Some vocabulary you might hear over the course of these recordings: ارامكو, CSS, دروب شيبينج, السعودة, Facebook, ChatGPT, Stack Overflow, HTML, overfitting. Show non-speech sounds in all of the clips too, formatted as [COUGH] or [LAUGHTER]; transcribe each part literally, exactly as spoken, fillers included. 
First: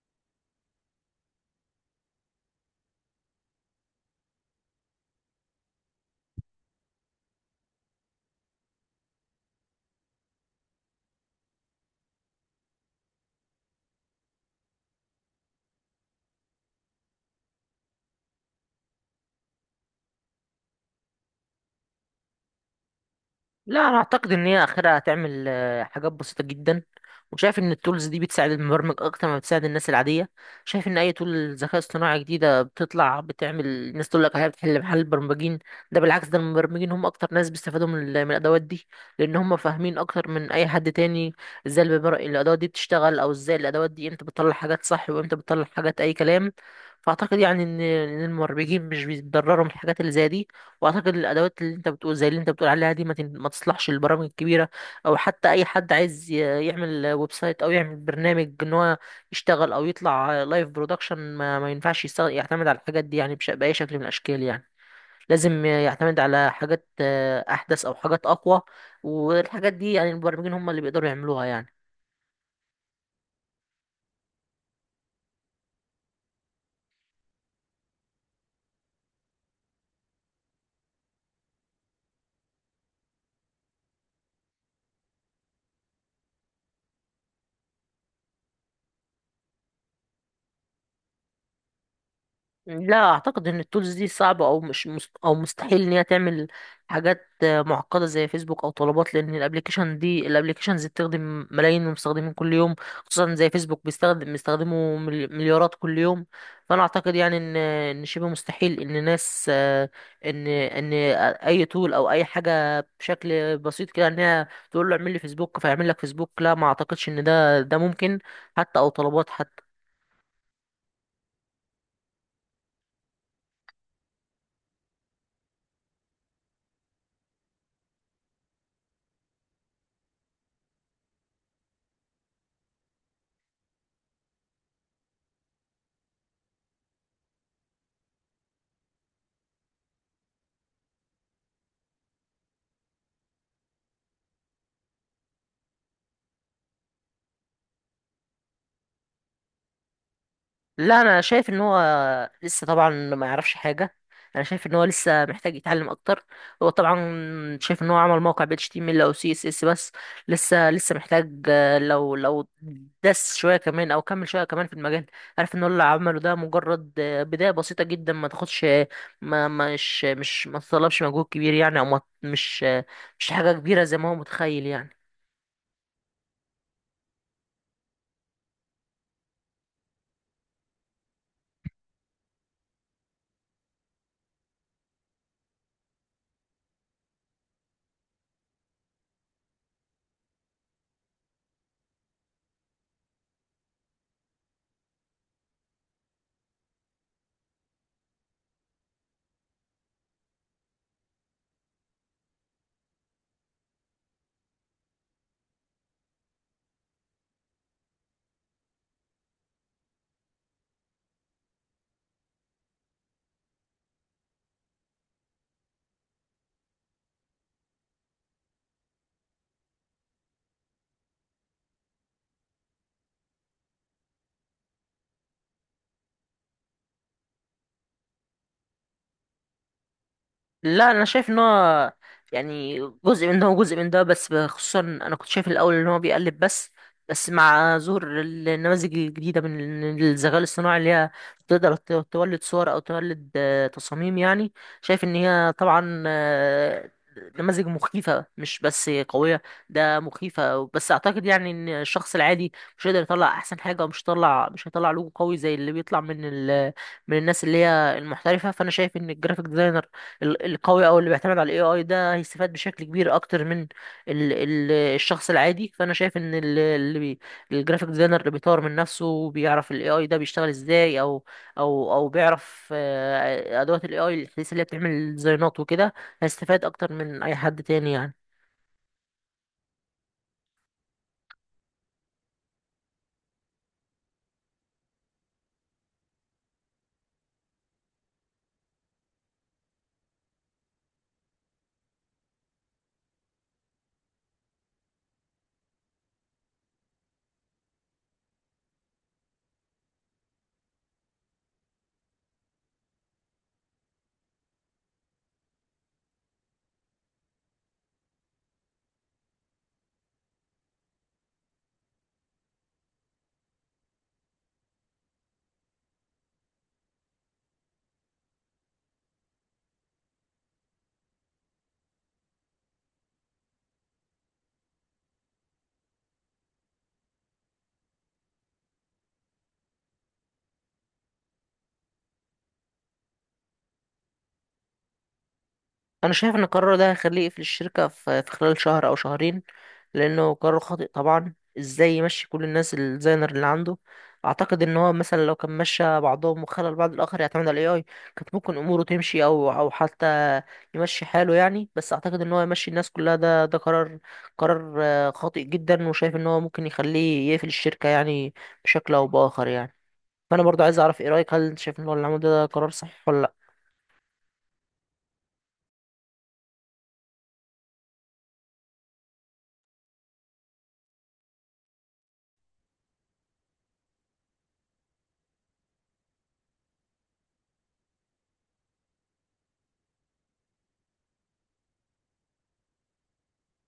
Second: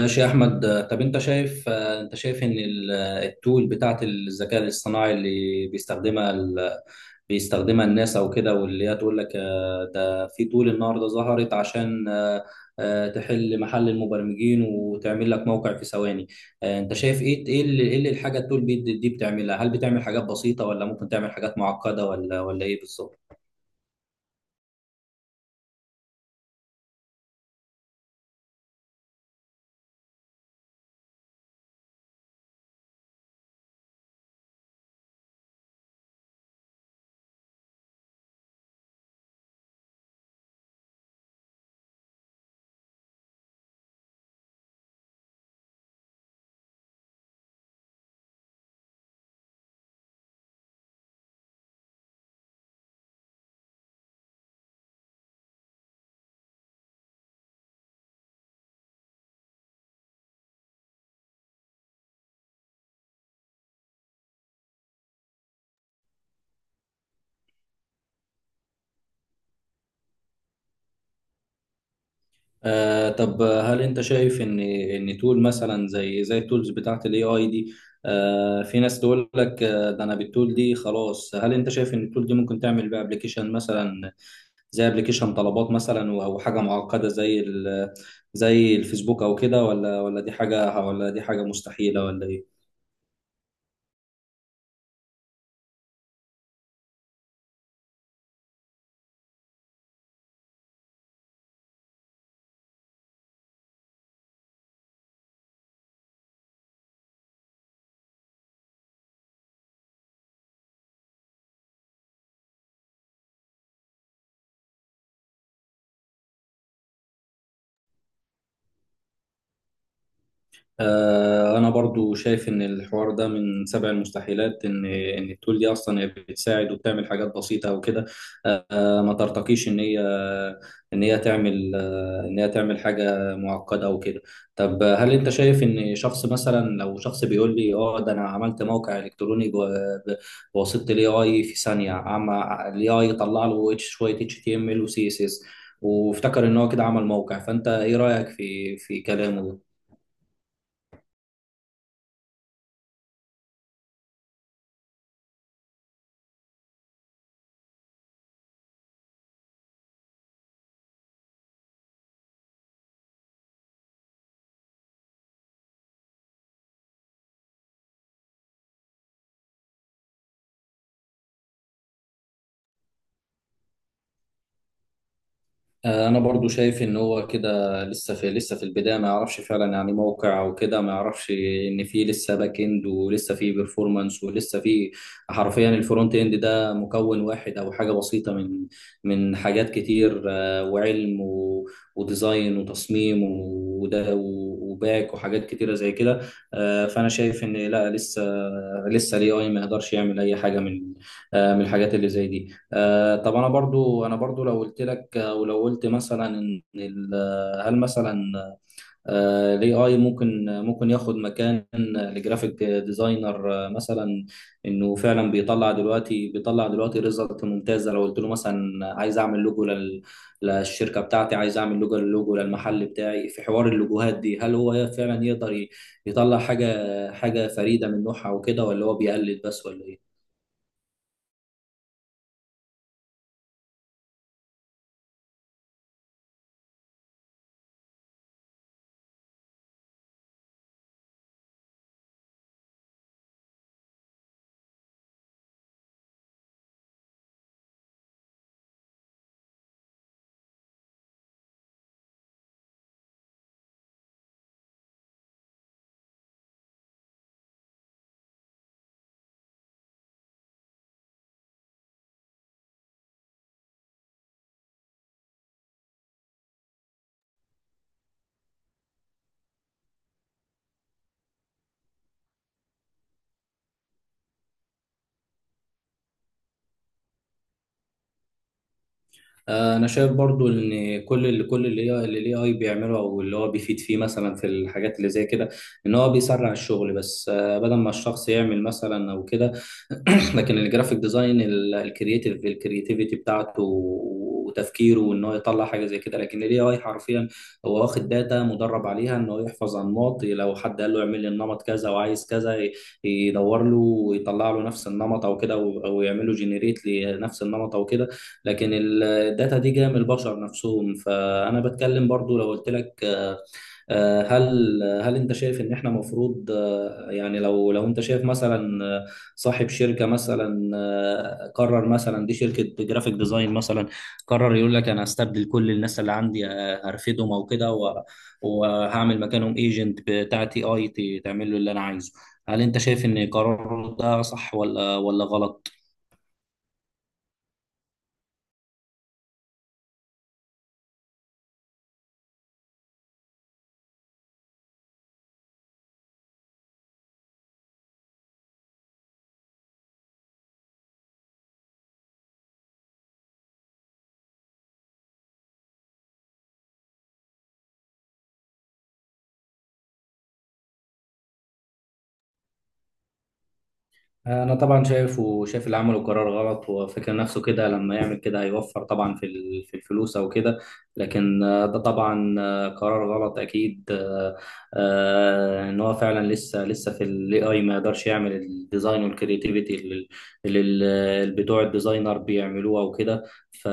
ماشي يا احمد. آه، طب انت شايف، آه، انت شايف ان ال- آه، التول بتاعت الذكاء الاصطناعي اللي بيستخدمها ال... بيستخدمها الناس او كده، واللي هي تقول لك آه، ده في تول النهارده ظهرت عشان آه، آه، تحل محل المبرمجين وتعمل لك موقع في ثواني. آه، انت شايف ايه ايه اللي, إيه اللي الحاجه التول دي دي بتعملها؟ هل بتعمل حاجات بسيطه، ولا ممكن تعمل حاجات معقده، ولا ولا ايه بالظبط؟ لا، انا اعتقد ان هي اخرها هتعمل آه، حاجات بسيطه جدا. وشايف ان التولز دي بتساعد المبرمج اكتر ما بتساعد الناس العاديه. شايف ان اي تول ذكاء اصطناعي جديده بتطلع بتعمل الناس تقول لك هي بتحل محل البرمجين. ده بالعكس، ده المبرمجين هم اكتر ناس بيستفادوا من ال- من الادوات دي، لان هم فاهمين اكتر من اي حد تاني ازاي الببر- الادوات دي بتشتغل، او ازاي الادوات دي امتى بتطلع حاجات صح وامتى بتطلع حاجات اي كلام. فاعتقد يعني ان إن المبرمجين مش بيتضرروا من الحاجات اللي زي دي. واعتقد الادوات اللي انت بتقول زي اللي انت بتقول عليها دي ما, تن- ما تصلحش للبرامج الكبيره، او حتى اي حد عايز ي- يعمل ويب سايت او يعمل برنامج ان هو يشتغل او يطلع لايف برودكشن، ما, ما ينفعش يستغ- يعتمد على الحاجات دي يعني بش- باي شكل من الاشكال يعني. لازم يعتمد على حاجات آه، احدث او حاجات اقوى، والحاجات دي يعني المبرمجين هم اللي بيقدروا يعملوها يعني. آه طب هل انت شايف ان ان تول مثلا زي زي التولز بتاعت الاي اي دي؟ آه في ناس تقول لك آه ده انا بالتول دي خلاص. هل انت شايف ان التول دي ممكن تعمل بقى ابلكيشن مثلا، زي ابلكيشن طلبات مثلا، و- او حاجه معقده زي ال- زي الفيسبوك او كده؟ ولا ولا دي حاجه ولا دي حاجه مستحيله، ولا ايه؟ لا، اعتقد ان التولز دي صعبه او مش مست... او مستحيل ان هي تعمل حاجات آه، معقده زي فيسبوك او طلبات، لان الابلكيشن دي الابلكيشنز بتخدم ملايين من المستخدمين كل يوم. خصوصا زي فيسبوك بيستخدم بيستخدموا ملي- مليارات كل يوم. فانا اعتقد يعني ان ان شبه مستحيل ان ناس آه، ان ان اي تول او اي حاجه بشكل بسيط كده ان هي تقول له اعمل لي فيسبوك فيعمل لك فيسبوك. لا، ما اعتقدش ان ده ده ممكن، حتى او طلبات. آه، أنا برضو شايف إن الحوار ده من سبع المستحيلات. إن إن التول دي أصلا هي بتساعد وبتعمل حاجات بسيطة وكده، آه، ما ترتقيش إن هي إن هي تعمل آه، إن هي تعمل حاجة معقدة أو كده. طب هل أنت شايف إن شخص مثلا، لو شخص بيقول لي أه ده أنا عملت موقع إلكتروني جوا- ب- بواسطة ال A I في ثانية، عم ال AI يطلع له اتش- شوية إتش تي إم إل و C S S، وافتكر إن هو كده عمل موقع؟ فأنت إيه رأيك في في كلامه؟ لا، انا شايف ان هو لسه طبعا ما يعرفش حاجه. انا شايف ان هو لسه محتاج يتعلم اكتر. هو طبعا شايف ان هو عمل موقع ب إتش تي إم إل او سي إس إس بس. لسه لسه محتاج، آه، لو لو دس شويه كمان او كمل شويه كمان في المجال، عارف ان هو اللي عمله ده مجرد آه، بدايه بسيطه جدا ما تاخدش، ما مش مش ما تطلبش مجهود كبير يعني، او ما مش آه، مش حاجه كبيره زي ما هو متخيل يعني. آه، انا برضو شايف ان هو كده لسه في لسه في البدايه، ما يعرفش فعلا يعني موقع او كده. ما يعرفش ان في لسه باك اند، ولسه في بيرفورمانس، ولسه في، حرفيا الفرونت اند ده مكون واحد او حاجه بسيطه من من حاجات كتير، آه، وعلم، و- وديزاين وتصميم وده، و- وباك وحاجات كتيره زي كده. آه، فانا شايف ان لا، لسه لسه الاي اي ما يقدرش يعمل اي حاجه من آه، من الحاجات اللي زي دي. آه، طب انا برضو، انا برضو لو قلت لك آه، ولو قلت مثلا، ان ال- آه، هل مثلا الاي اي ممكن ممكن ياخد مكان الجرافيك ديزاينر آه، مثلا؟ انه فعلا بيطلع دلوقتي، بيطلع دلوقتي ريزلت ممتازه. لو قلت له مثلا عايز اعمل لوجو لل- للشركه بتاعتي، عايز اعمل لوجو، للوجو للمحل بتاعي، في حوار اللوجوهات دي، هل هو فعلا يقدر ي- يطلع حاجه، حاجه فريده من نوعها وكده، ولا هو بيقلد بس، ولا ايه؟ لا، انا شايف ان هو يعني جزء من ده وجزء من ده، بس خصوصا انا كنت شايف الاول ان هو بيقلب بس. بس مع ظهور النماذج الجديده من الذكاء الاصطناعي اللي هي تقدر ت- تولد صور او تولد آه، تصاميم يعني، شايف ان هي طبعا آه، نماذج مخيفه مش بس قويه، ده مخيفه. بس اعتقد يعني ان الشخص العادي مش هيقدر يطلع احسن حاجه، ومش هيطلع مش هيطلع لوجو قوي زي اللي بيطلع من ال من الناس اللي هي المحترفة. فأنا شايف إن الجرافيك ديزاينر ال- القوي او اللي بيعتمد على الاي اي ده هيستفاد بشكل كبير اكتر من ال ال الشخص العادي. فانا شايف ان ال- اللي بي الجرافيك ديزاينر اللي بيطور من نفسه وبيعرف الاي اي ده بيشتغل ازاي، او او او بيعرف آه، ادوات الاي اي الحديثه اللي هي بتعمل ديزاينات وكده، هيستفاد اكتر من اي حد تاني يعني. آه، انا شايف برضو ان كل اللي كل اللي هي اللي الاي اي بيعمله، او اللي هو بيفيد فيه مثلا في الحاجات اللي زي كده، ان هو بيسرع الشغل بس، آه، بدل ما الشخص يعمل مثلا او كده. [CLEARS THROAT] لكن الجرافيك ديزاين، الكرييتيف الكرياتيفيتي بتاعته وتفكيره، وان هو يطلع حاجه زي كده. لكن الاي اي حرفيا هو واخد داتا مدرب عليها، ان هو يحفظ انماط. لو حد قال له اعمل لي النمط كذا، وعايز كذا، ي- يدور له ويطلع له نفس النمط او كده، او أو يعمل له جنريت لنفس النمط او كده. لكن الداتا دي جايه من البشر نفسهم. فانا بتكلم برضو، لو قلت لك آه، آه، هل هل انت شايف ان احنا مفروض، آه، يعني لو لو انت شايف مثلا آه، صاحب شركه مثلا آه، قرر مثلا، دي شركه جرافيك ديزاين مثلا، قرر يقول لك انا هستبدل كل الناس اللي عندي، آه، هرفدهم او كده، و- وهعمل مكانهم ايجنت بتاعتي اي تعمل له اللي انا عايزه، هل انت شايف ان قراره ده صح ولا ولا غلط؟ انا شايف ان القرار ده هيخليه يقفل الشركه في في خلال شهر او شهرين لانه قرار خاطئ طبعا. ازاي يمشي كل الناس الديزاينر اللي عنده؟ اعتقد ان هو مثلا لو كان مشى بعضهم وخلى البعض الاخر يعتمد على الاي اي، كانت ممكن اموره تمشي او او حتى يمشي حاله يعني. بس اعتقد ان هو يمشي الناس كلها، ده ده قرار قرار آه، خاطئ جدا، وشايف ان هو ممكن يخليه يقفل الشركه يعني بشكل او باخر يعني. فانا برضو عايز اعرف ايه رايك، هل انت شايف ان هو اللي عمله ده قرار صح ولا؟ انا طبعا شايف وشايف اللي عمله قرار غلط. هو فاكر نفسه كده، لما يعمل كده هيوفر طبعا في ال- في الفلوس او كده. لكن آه، ده طبعا آه، قرار غلط اكيد. آه، آه، ان هو فعلا لسه لسه في الاي اي ما يقدرش يعمل الديزاين والكرياتيفيتي اللي اللي ال- بتوع الديزاينر بيعملوها وكده. ف-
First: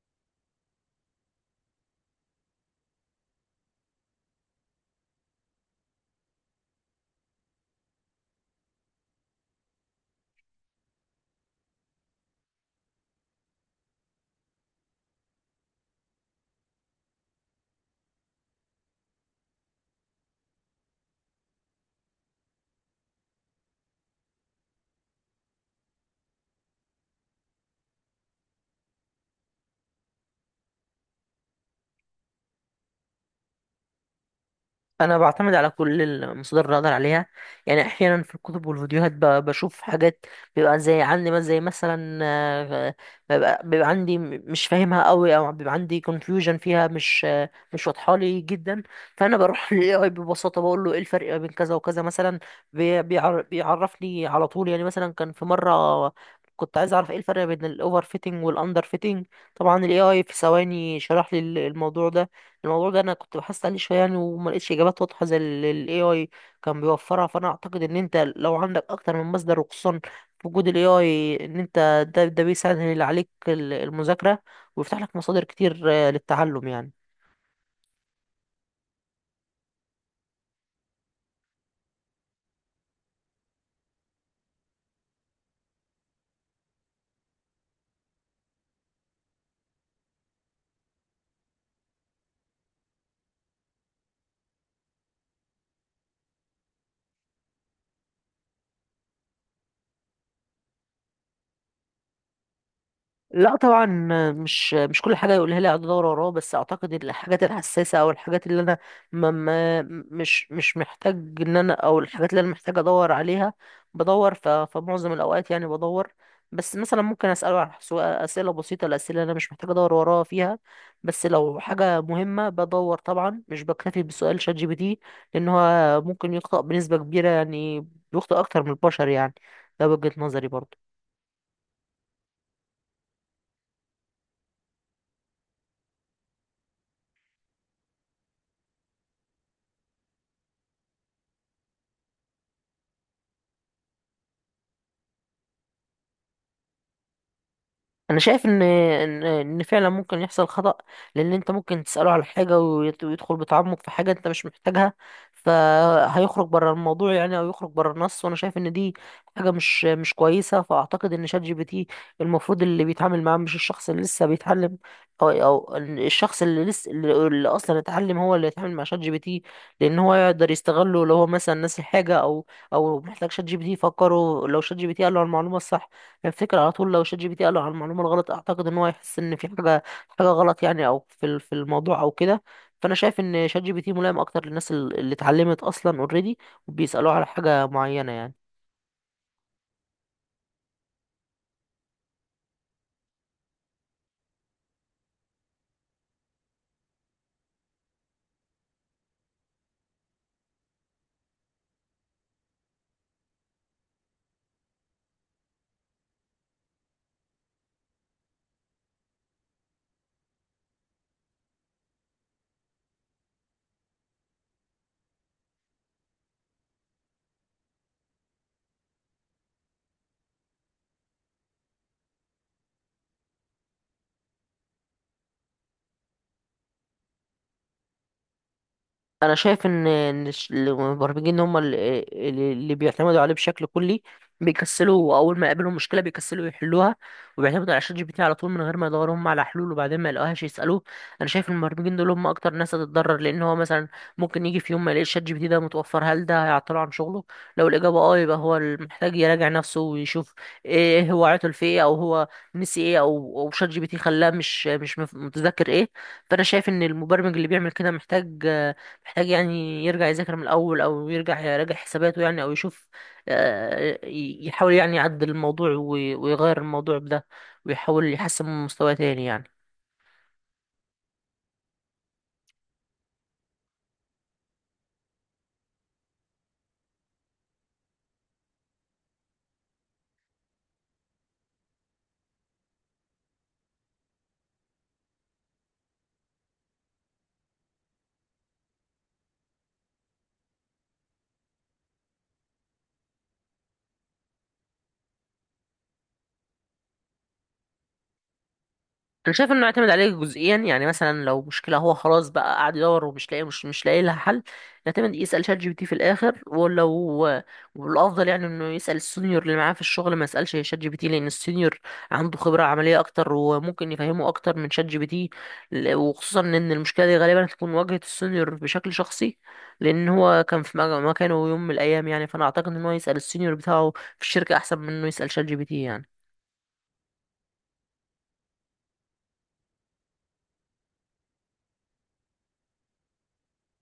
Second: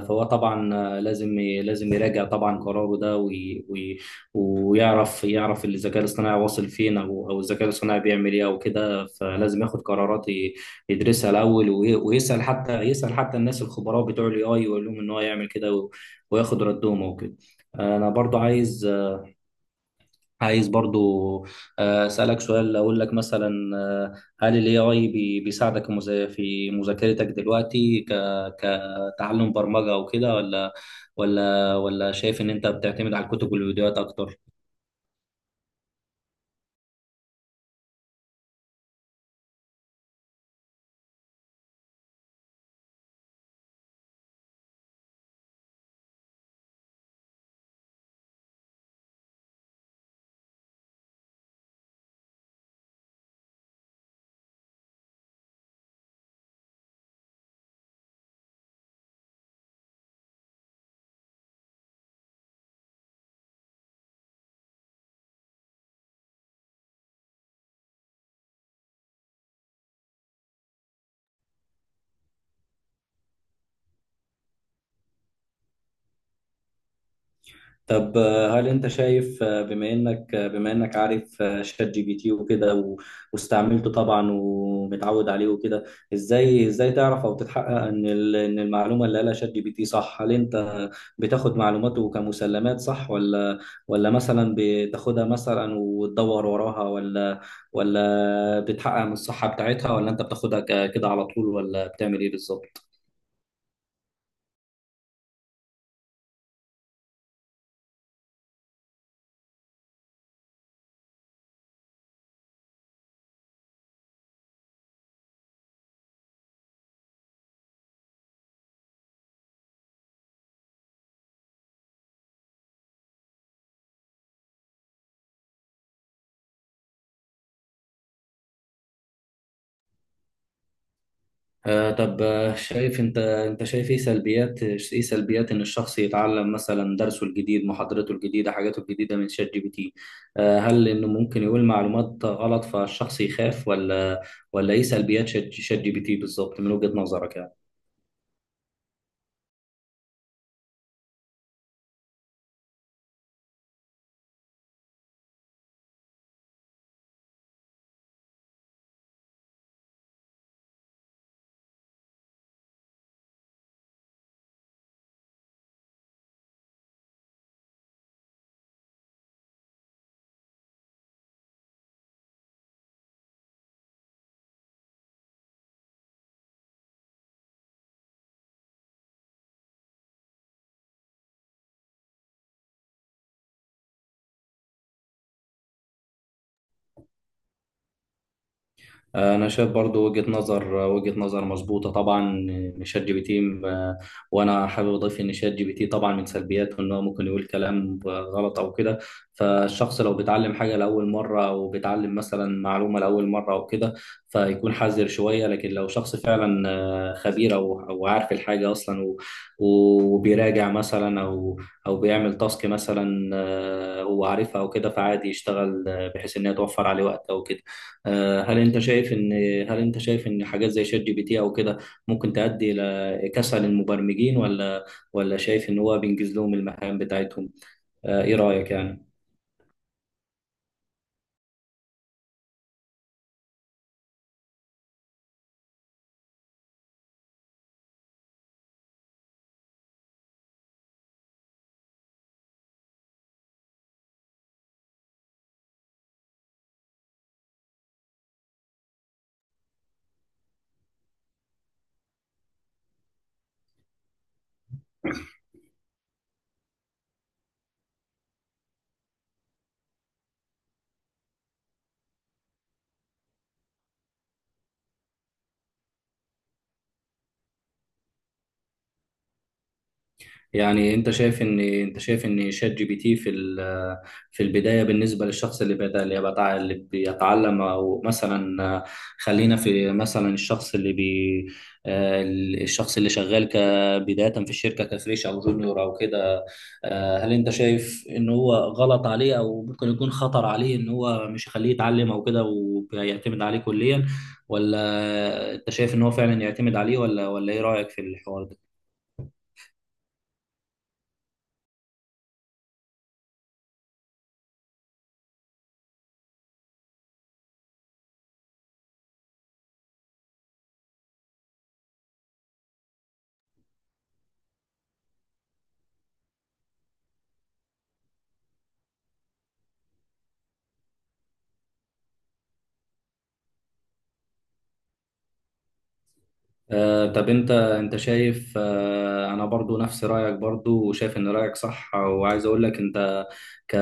فهو طبعا آه، لازم ي- لازم يراجع طبعا قراره ده، وي- وي- ويعرف يعرف الذكاء الاصطناعي واصل فين، او او الذكاء الاصطناعي بيعمل ايه او كده. فلازم ياخد قرارات، ي- يدرسها الاول، وي- ويسال حتى يسال حتى الناس الخبراء بتوع الاي اي، ويقول لهم ان هو يعمل كده، و- وياخد ردهم او كده. انا برضو عايز عايز برضو آه، اسالك سؤال، اقول لك مثلا آه، هل الاي اي بيساعدك مز- في مذاكرتك دلوقتي، ك- كتعلم برمجة او كده، ولا ولا ولا شايف ان انت بتعتمد على الكتب والفيديوهات اكتر؟ انا بعتمد على كل المصادر اللي اقدر عليها يعني. احيانا في الكتب والفيديوهات ب- بشوف حاجات، بيبقى زي عندي مثلا زي مثلا آه، بيبقى, بيبقى عندي م- مش فاهمها قوي، او بيبقى عندي confusion فيها، مش آه، مش واضحه لي جدا. فانا بروح [LAUGHS] للاي اي ببساطه بقول له ايه الفرق بين كذا وكذا مثلا، بي- بيعر- بيعرفني على طول. يعني مثلا كان في مره كنت عايز اعرف ايه الفرق بين الاوفر فيتنج والاندر فيتنج، طبعا الاي اي في ثواني شرح لي الموضوع ده. الموضوع ده انا كنت بحثت عليه شويه يعني وما لقيتش اجابات واضحه زي اللي الاي اي كان بيوفرها. فانا اعتقد ان انت لو عندك اكتر من مصدر، وخصوصا في وجود الاي اي، ان انت ده ده بيسهل عليك ال- المذاكره، ويفتح لك مصادر كتير آه، للتعلم يعني. طب آه، هل انت شايف آه، بما انك آه، بما انك عارف آه، شات جي بي تي وكده، و- واستعملته طبعا ومتعود عليه وكده، ازاي ازاي تعرف او تتحقق ان ال- ان المعلومه اللي قالها شات جي بي تي صح؟ هل انت بتاخد معلوماته كمسلمات صح، ولا ولا مثلا بتاخدها مثلا وتدور وراها، ولا ولا بتحقق من الصحه بتاعتها، ولا انت بتاخدها ك- كده على طول، ولا بتعمل ايه بالظبط؟ لا طبعا، مش مش كل حاجه يقولها لي اقعد ادور وراه. بس اعتقد إن الحاجات الحساسه، او الحاجات اللي انا ما ما مش مش محتاج ان انا، او الحاجات اللي انا محتاج ادور عليها، بدور. ف- فمعظم الاوقات يعني بدور. بس مثلا ممكن اساله على سؤال- اسئله بسيطه، الاسئله اللي انا مش محتاج ادور وراها فيها. بس لو حاجه مهمه بدور طبعا، مش بكتفي بسؤال شات جي بي تي، لان هو ممكن يخطئ بنسبه كبيره يعني، بيخطئ اكتر من البشر يعني. ده وجهه نظري برضه. آه طب آه، شايف انت انت شايف ايه سلبيات، ايه سلبيات ان الشخص يتعلم مثلا درسه الجديد، محاضرته الجديدة، حاجاته الجديدة، من شات جي بي تي؟ آه هل انه ممكن يقول معلومات غلط فالشخص يخاف، ولا ولا ايه سلبيات شات شات جي بي تي بالظبط من وجهة نظرك يعني؟ انا شايف ان ان ان فعلا ممكن يحصل خطأ، لان انت ممكن تسأله على حاجة ويت- ويدخل بتعمق في حاجة انت مش محتاجها، فهيخرج بره الموضوع يعني، او يخرج بره النص. وانا شايف ان دي حاجة مش مش كويسة. فاعتقد ان شات جي بي تي المفروض اللي بيتعامل معاه مش الشخص اللي لسه بيتعلم، او او إن الشخص اللي لسه اللي اللي اصلا اتعلم هو اللي يتعامل مع شات جي بي تي، لان هو يقدر يستغله لو هو مثلا ناسي حاجة، او او محتاج شات جي بي تي يفكره. لو شات جي بي تي قال له المعلومة الصح، الفكرة على طول. لو شات جي بي تي قال له على المعلومة الغلط، أعتقد إن هو هيحس إن في حاجة حاجة غلط يعني، أو في ال- في الموضوع أو كده. فأنا شايف إن شات جي بي تي ملائم أكتر للناس ال- اللي اتعلمت أصلا أوريدي، وبيسألوه على حاجة معينة يعني. انا شايف برضو وجهة نظر، وجهة نظر مظبوطة طبعا. شات جي بي تي م- وانا حابب اضيف ان شات جي بي تي طبعا من سلبياته ان هو ممكن يقول كلام غلط او كده. فالشخص لو بيتعلم حاجة لاول مرة، او بيتعلم مثلا معلومة لاول مرة او كده، فيكون حذر شوية. لكن لو شخص فعلا آه، خبير او او عارف الحاجة اصلا، و- وبيراجع مثلا، او او بيعمل تاسك مثلا آه، هو عارفها او كده، فعادي يشتغل آه، بحيث ان هي توفر عليه وقت او كده. آه، هل انت شايف ان هل انت شايف ان حاجات زي شات جي بي تي او كده ممكن تؤدي الى كسل المبرمجين، ولا ولا شايف ان هو بينجز لهم المهام بتاعتهم؟ آه، ايه رأيك يعني؟ انا شايف ان إن الش- المبرمجين هم اللي, اللي بيعتمدوا عليه بشكل كلي بيكسلوا. اول ما يقابلهم مشكله بيكسلوا يحلوها، وبيعتمدوا على شات جي بي تي على طول من غير ما يدوروا هم على حلول، وبعدين ما يلاقوهاش يسالوه. انا شايف المبرمجين دول هم اكتر ناس هتتضرر، لان هو مثلا ممكن يجي في يوم ما يلاقيش شات جي بي تي ده متوفر. هل ده هيعطله عن شغله؟ لو الاجابه اه، يبقى هو محتاج يراجع نفسه ويشوف ايه هو عطل في ايه، او هو نسي ايه، او او شات جي بي تي خلاه مش مش متذكر ايه. فانا شايف ان المبرمج اللي بيعمل كده محتاج محتاج يعني يرجع يذاكر من الأول، أو يرجع يراجع حساباته يعني، أو يشوف، آه، ي- يحاول يعني يعدل الموضوع وي- ويغير الموضوع بده، ويحاول يحسن من مستواه تاني يعني. يعني انت شايف ان انت شايف ان شات جي بي تي في ال- في البدايه بالنسبه للشخص اللي بدا، اللي بتاع، اللي بيتعلم، او مثلا آه، خلينا في مثلا الشخص اللي بي آه، الشخص اللي شغال كبدايه في الشركه كفريش او جونيور او كده. آه، هل انت شايف ان هو غلط عليه، او ممكن يكون خطر عليه، ان هو مش يخليه يتعلم او كده ويعتمد عليه كليا؟ ولا انت شايف ان هو فعلا يعتمد عليه، ولا ولا ايه رايك في الحوار ده؟ انا شايف انه يعتمد عليه جزئيا يعني. مثلا لو مشكله هو خلاص بقى قاعد يدور ومش لاقي، مش مش لاقي لها حل، يعتمد يسال شات جي بي تي في الاخر. ولو والافضل يعني انه يسال السينيور اللي معاه في الشغل، ما يسالش شات جي بي تي، لان السينيور عنده خبره عمليه اكتر وممكن يفهمه اكتر من شات جي بي تي. ل- وخصوصا ان المشكله دي غالبا هتكون واجهه السينيور بشكل شخصي، لان هو كان في مج- مكانه يوم من الايام يعني. فانا اعتقد ان هو يسال السينيور بتاعه في الشركه احسن من انه يسال شات جي بي تي يعني. آه، طب انت انت شايف آه، انا برضو نفس رايك برضو وشايف ان رايك صح. وعايز اقول لك انت، ك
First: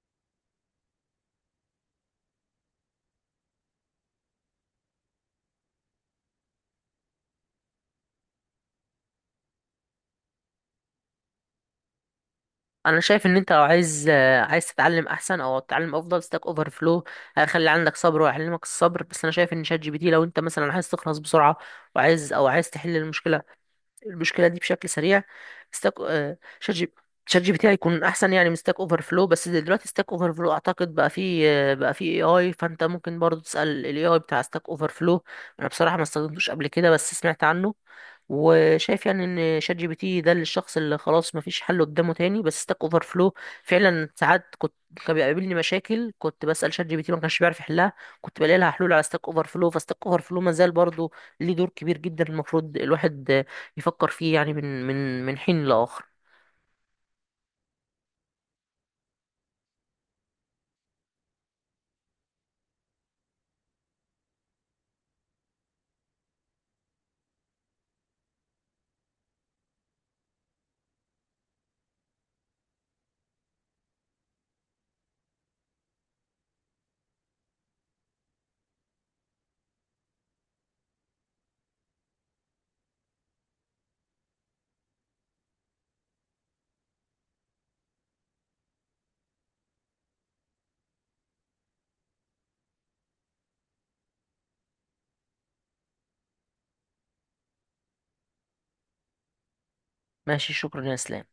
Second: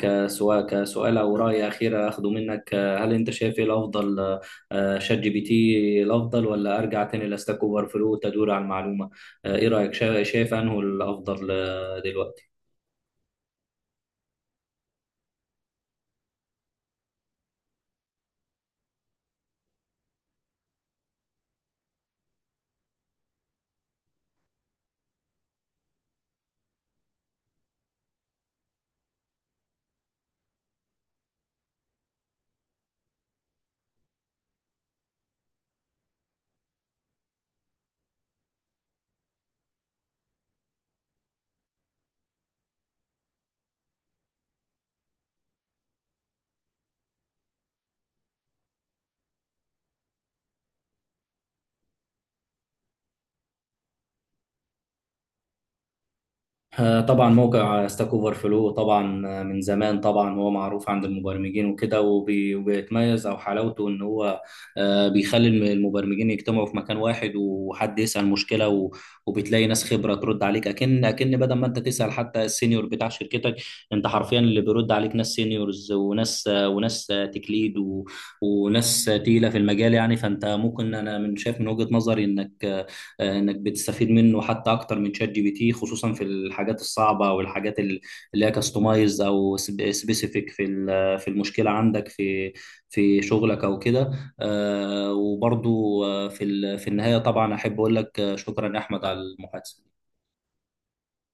كسؤال، كسؤال او راي اخير اخده منك، آه، هل انت شايف ايه الافضل؟ آه، شات جي بي تي الافضل، ولا ارجع تاني لاستاك اوفر فلو تدور على المعلومه؟ آه، ايه رايك؟ شا- شايف انه الافضل آه، دلوقتي؟ انا شايف ان انت لو عايز آه، عايز تتعلم احسن او تتعلم افضل، ستاك اوفر فلو هيخلي عندك صبر ويعلمك الصبر. بس انا شايف ان شات جي بي تي لو انت مثلا عايز تخلص بسرعه، وعايز او عايز تحل المشكله المشكله دي بشكل سريع، ستاك آه، شات جي شات جي بي تي هيكون احسن يعني من ستاك اوفر فلو. بس دلوقتي ستاك اوفر فلو اعتقد بقى فيه آه، بقى فيه اي اي، فانت ممكن برضو تسال الاي اي بتاع ستاك اوفر فلو. انا بصراحه ما استخدمتوش قبل كده بس سمعت عنه، وشايف يعني ان شات جي بي تي ده للشخص اللي خلاص مفيش حل قدامه تاني. بس ستاك اوفر فلو فعلا ساعات كنت، كان بيقابلني مشاكل كنت بسال شات جي بي تي ما كانش بيعرف يحلها، كنت بلاقي لها حلول على ستاك اوفر فلو. فستاك اوفر فلو ما زال برضه ليه دور كبير جدا، المفروض الواحد يفكر فيه يعني من من من حين لآخر. آه، طبعا موقع ستاك اوفر فلو طبعا آه، من زمان طبعا هو معروف عند المبرمجين وكده، وبي- وبيتميز. او حلاوته ان هو آه، بيخلي الم- المبرمجين يجتمعوا في مكان واحد، وحد يسأل مشكلة، و- وبتلاقي ناس خبرة ترد عليك، اكن اكن بدل ما انت تسأل حتى السينيور بتاع شركتك. انت حرفيا اللي بيرد عليك ناس سينيورز، وناس آه، وناس آه، تكليد، و- وناس آه، تقيلة في المجال، يعني. فانت ممكن، انا من شايف من وجهة نظري انك آه، آه، انك بتستفيد منه حتى اكتر من شات جي بي تي، خصوصا في الحاجات الصعبه، والحاجات ال- اللي هي كاستمايز او سبيسيفيك في ال- في المشكله عندك، في في شغلك او كده. آه، وبرضو آه، في ال- في النهايه طبعا احب اقول لك آه، شكرا يا احمد على المحادثه. ماشي، شكرا يا اسلام.